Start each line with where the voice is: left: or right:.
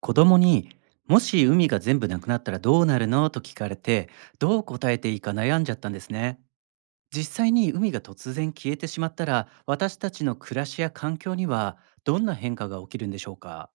right: 子供に「もし海が全部なくなったらどうなるの?」と聞かれてどう答えていいか悩んじゃったんですね。実際に海が突然消えてしまったら私たちの暮らしや環境にはどんな変化が起きるんでしょうか？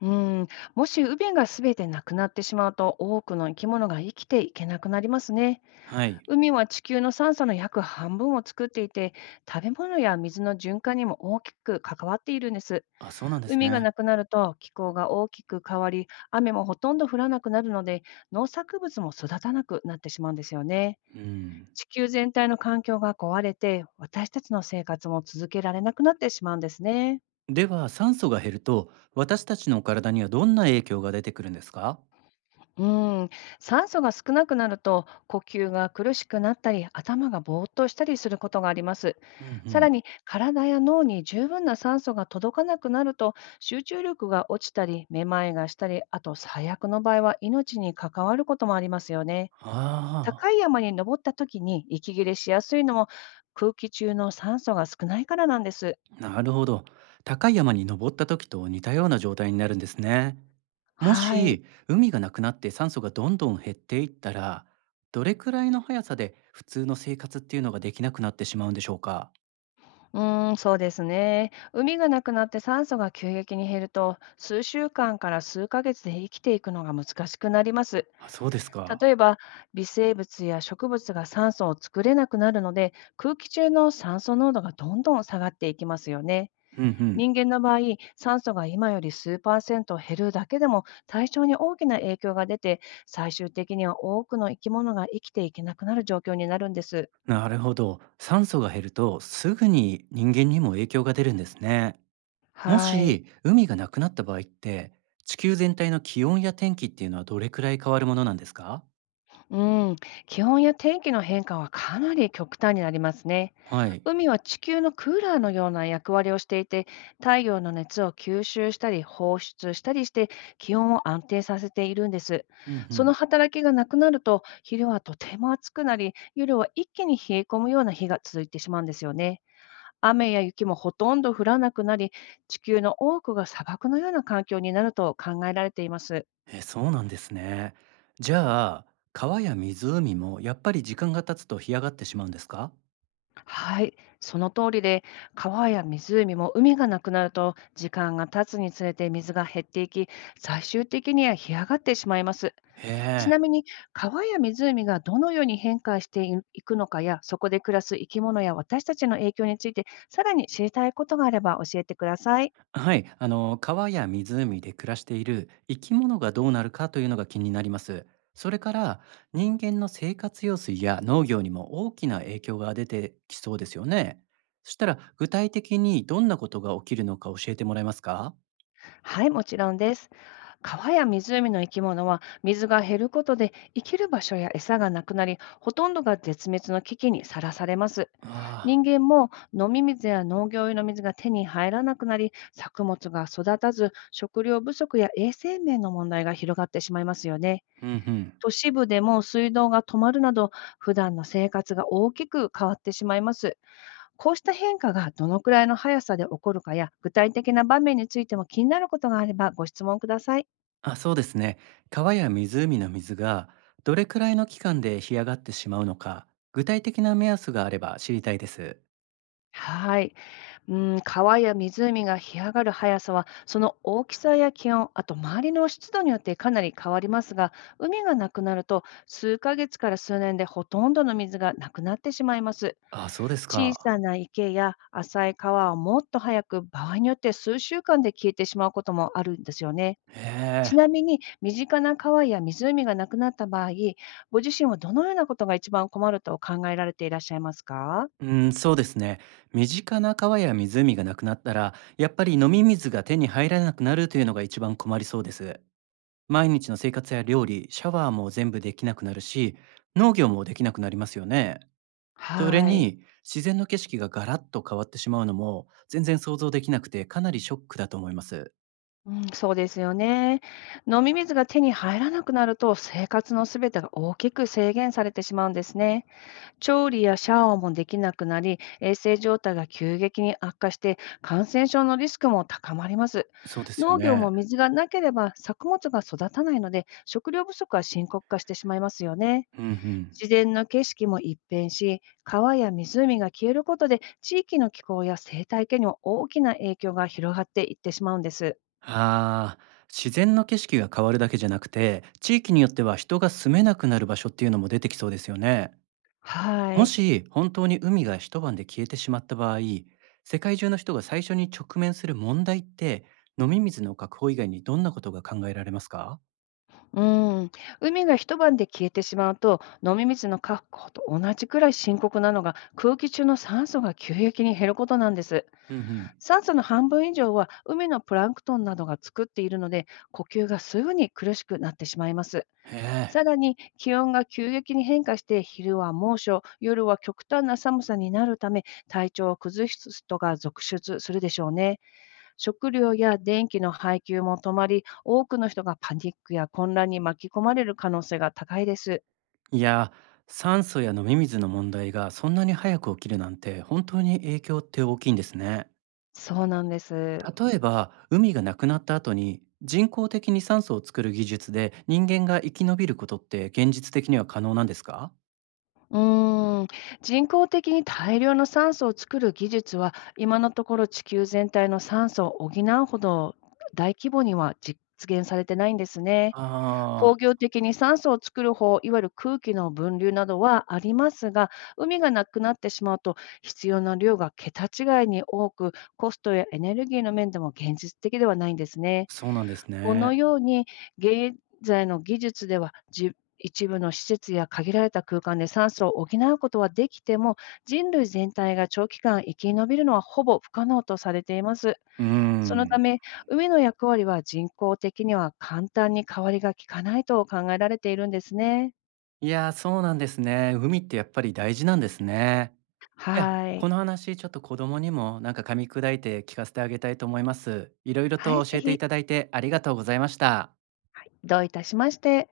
left: うん、もし海が全てなくなってしまうと多くの生き物が生きていけなくなりますね。
right: はい。
left: 海は地球の酸素の約半分を作っていて、食べ物や水の循環にも大きく関わっているんです。
right: あ、そうなんです
left: 海が
right: ね。
left: なくなると気候が大きく変わり、雨もほとんど降らなくなるので、農作物も育たなくなってしまうんですよね。
right: うん。
left: 地球全体の環境が壊れて、私たちの生活も続けられなくなってしまうんですね。
right: では酸素が減ると私たちの体にはどんな影響が出てくるんですか？
left: うん、酸素が少なくなると呼吸が苦しくなったり、頭がぼーっとしたりすることがあります。
right: うんう
left: さら
right: ん。
left: に体や脳に十分な酸素が届かなくなると、集中力が落ちたり、めまいがしたり、あと最悪の場合は命に関わることもありますよね。
right: あ
left: 高い山に登った時に息切れしやすいのも、空気中の酸素が少ないからなんです。
right: あ、なるほど。高い山に登った時と似たような状態になるんですね。も
left: はい。
right: し海がなくなって酸素がどんどん減っていったらどれくらいの速さで普通の生活っていうのができなくなってしまうんでしょうか？
left: うーん、そうですね。海がなくなって酸素が急激に減ると、数週間から数ヶ月で生きていくのが難しくなります。
right: あ、そうですか。
left: 例えば、微生物や植物が酸素を作れなくなるので、空気中の酸素濃度がどんどん下がっていきますよね。
right: うんうん。
left: 人間の場合、酸素が今より数パーセント減るだけでも対象に大きな影響が出て、最終的には多くの生き物が生きていけなくなる状況になるんです。
right: なるほど、酸素が減るとすぐに人間にも影響が出るんですね。も
left: はい。
right: し海がなくなった場合って地球全体の気温や天気っていうのはどれくらい変わるものなんですか？
left: うん、気温や天気の変化はかなり極端になりますね。
right: はい。
left: 海は地球のクーラーのような役割をしていて、太陽の熱を吸収したり放出したりして、気温を安定させているんです。
right: うんう
left: そ
right: ん。
left: の働きがなくなると、昼はとても暑くなり、夜は一気に冷え込むような日が続いてしまうんですよね。雨や雪もほとんど降らなくなり、地球の多くが砂漠のような環境になると考えられています。
right: え、そうなんですね。じゃあ川や湖もやっぱり時間が経つと干上がってしまうんですか？
left: はい、その通りで、川や湖も海がなくなると、時間が経つにつれて水が減っていき、最終的には干上がってしまいます。
right: へ
left: ち
right: え。
left: なみに、川や湖がどのように変化していいくのかや、そこで暮らす生き物や私たちの影響について、さらに知りたいことがあれば教えてください。
right: はい。あの、川や湖で暮らしている生き物がどうなるかというのが気になります。それから、人間の生活用水や農業にも大きな影響が出てきそうですよね。そしたら、具体的にどんなことが起きるのか教えてもらえますか？
left: はい、もちろんです。川や湖の生き物は水が減ることで生きる場所や餌がなくなり、ほとんどが絶滅の危機にさらされます。
right: ああ。
left: 人間も飲み水や農業用の水が手に入らなくなり、作物が育たず、食料不足や衛生面の問題が広がってしまいますよね。
right: うんうん。
left: 都市部でも水道が止まるなど、普段の生活が大きく変わってしまいます。こうした変化がどのくらいの速さで起こるかや、具体的な場面についても気になることがあれば、ご質問ください。
right: あ、そうですね。川や湖の水がどれくらいの期間で干上がってしまうのか、具体的な目安があれば知りたいです。
left: はい。うん、川や湖が干上がる速さは、その大きさや気温、あと周りの湿度によってかなり変わりますが、海がなくなると、数ヶ月から数年でほとんどの水がなくなってしまいます。
right: あ、そうです
left: 小
right: か。
left: さな池や浅い川はもっと早く、場合によって数週間で消えてしまうこともあるんですよね。
right: へ
left: ち
right: え。
left: なみに、身近な川や湖がなくなった場合、ご自身はどのようなことが一番困ると考えられていらっしゃいますか？
right: うん、そうですね。身近な川や湖がなくなったら、やっぱり飲み水が手に入らなくなるというのが一番困りそうです。毎日の生活や料理、シャワーも全部できなくなるし、農業もできなくなりますよね。それ
left: はい。
right: に、自然の景色がガラッと変わってしまうのも、全然想像できなくて、かなりショックだと思います。
left: うん、そうですよね。飲み水が手に入らなくなると、生活のすべてが大きく制限されてしまうんですね。調理やシャワーもできなくなり、衛生状態が急激に悪化して、感染症のリスクも高まります。
right: そうですよ
left: 農業
right: ね。
left: も水がなければ作物が育たないので、食料不足は深刻化してしまいますよね。
right: うんうん。
left: 自然の景色も一変し、川や湖が消えることで、地域の気候や生態系にも大きな影響が広がっていってしまうんです。
right: ああ、自然の景色が変わるだけじゃなくて、地域によっては人が住めなくなる場所っていうのも出てきそうですよね。
left: は
right: も
left: い。
right: し本当に海が一晩で消えてしまった場合、世界中の人が最初に直面する問題って、飲み水の確保以外にどんなことが考えられますか？
left: うーん、海が一晩で消えてしまうと、飲み水の確保と同じくらい深刻なのが、空気中の酸素が急激に減ることなんです。
right: うんうん。
left: 酸素の半分以上は海のプランクトンなどが作っているので、呼吸がすぐに苦しくなってしまいます。
right: へえ。
left: さらに気温が急激に変化して、昼は猛暑、夜は極端な寒さになるため、体調を崩す人が続出するでしょうね。食料や電気の配給も止まり、多くの人がパニックや混乱に巻き込まれる可能性が高いです。
right: いや、酸素や飲み水の問題がそんなに早く起きるなんて本当に影響って大きいんですね。
left: そうなんです。
right: 例えば、海がなくなった後に人工的に酸素を作る技術で人間が生き延びることって現実的には可能なんですか？
left: うーん、人工的に大量の酸素を作る技術は、今のところ地球全体の酸素を補うほど大規模には実現されてないんですね。工
right: あ
left: 業
right: あ
left: 的に酸素を作る方、いわゆる空気の分流などはありますが、海がなくなってしまうと、必要な量が桁違いに多く、コストやエネルギーの面でも現実的ではないんですね。
right: 、そうなんです
left: こ
right: ね。
left: のように、現在の技術では、一部の施設や限られた空間で酸素を補うことはできても、人類全体が長期間生き延びるのはほぼ不可能とされています。
right: う
left: そのた
right: ん。
left: め、海の役割は人工的には簡単に変わりがきかないと考えられているんですね。
right: いやー、そうなんですね。海ってやっぱり大事なんですね。いや、
left: はい。
right: この話ちょっと子供にもなんか噛み砕いて聞かせてあげたいと思います。いろいろ
left: はい、
right: と教
left: ぜ
right: えてい
left: ひ、
right: ただいてありがとうございました。
left: どういたしまして。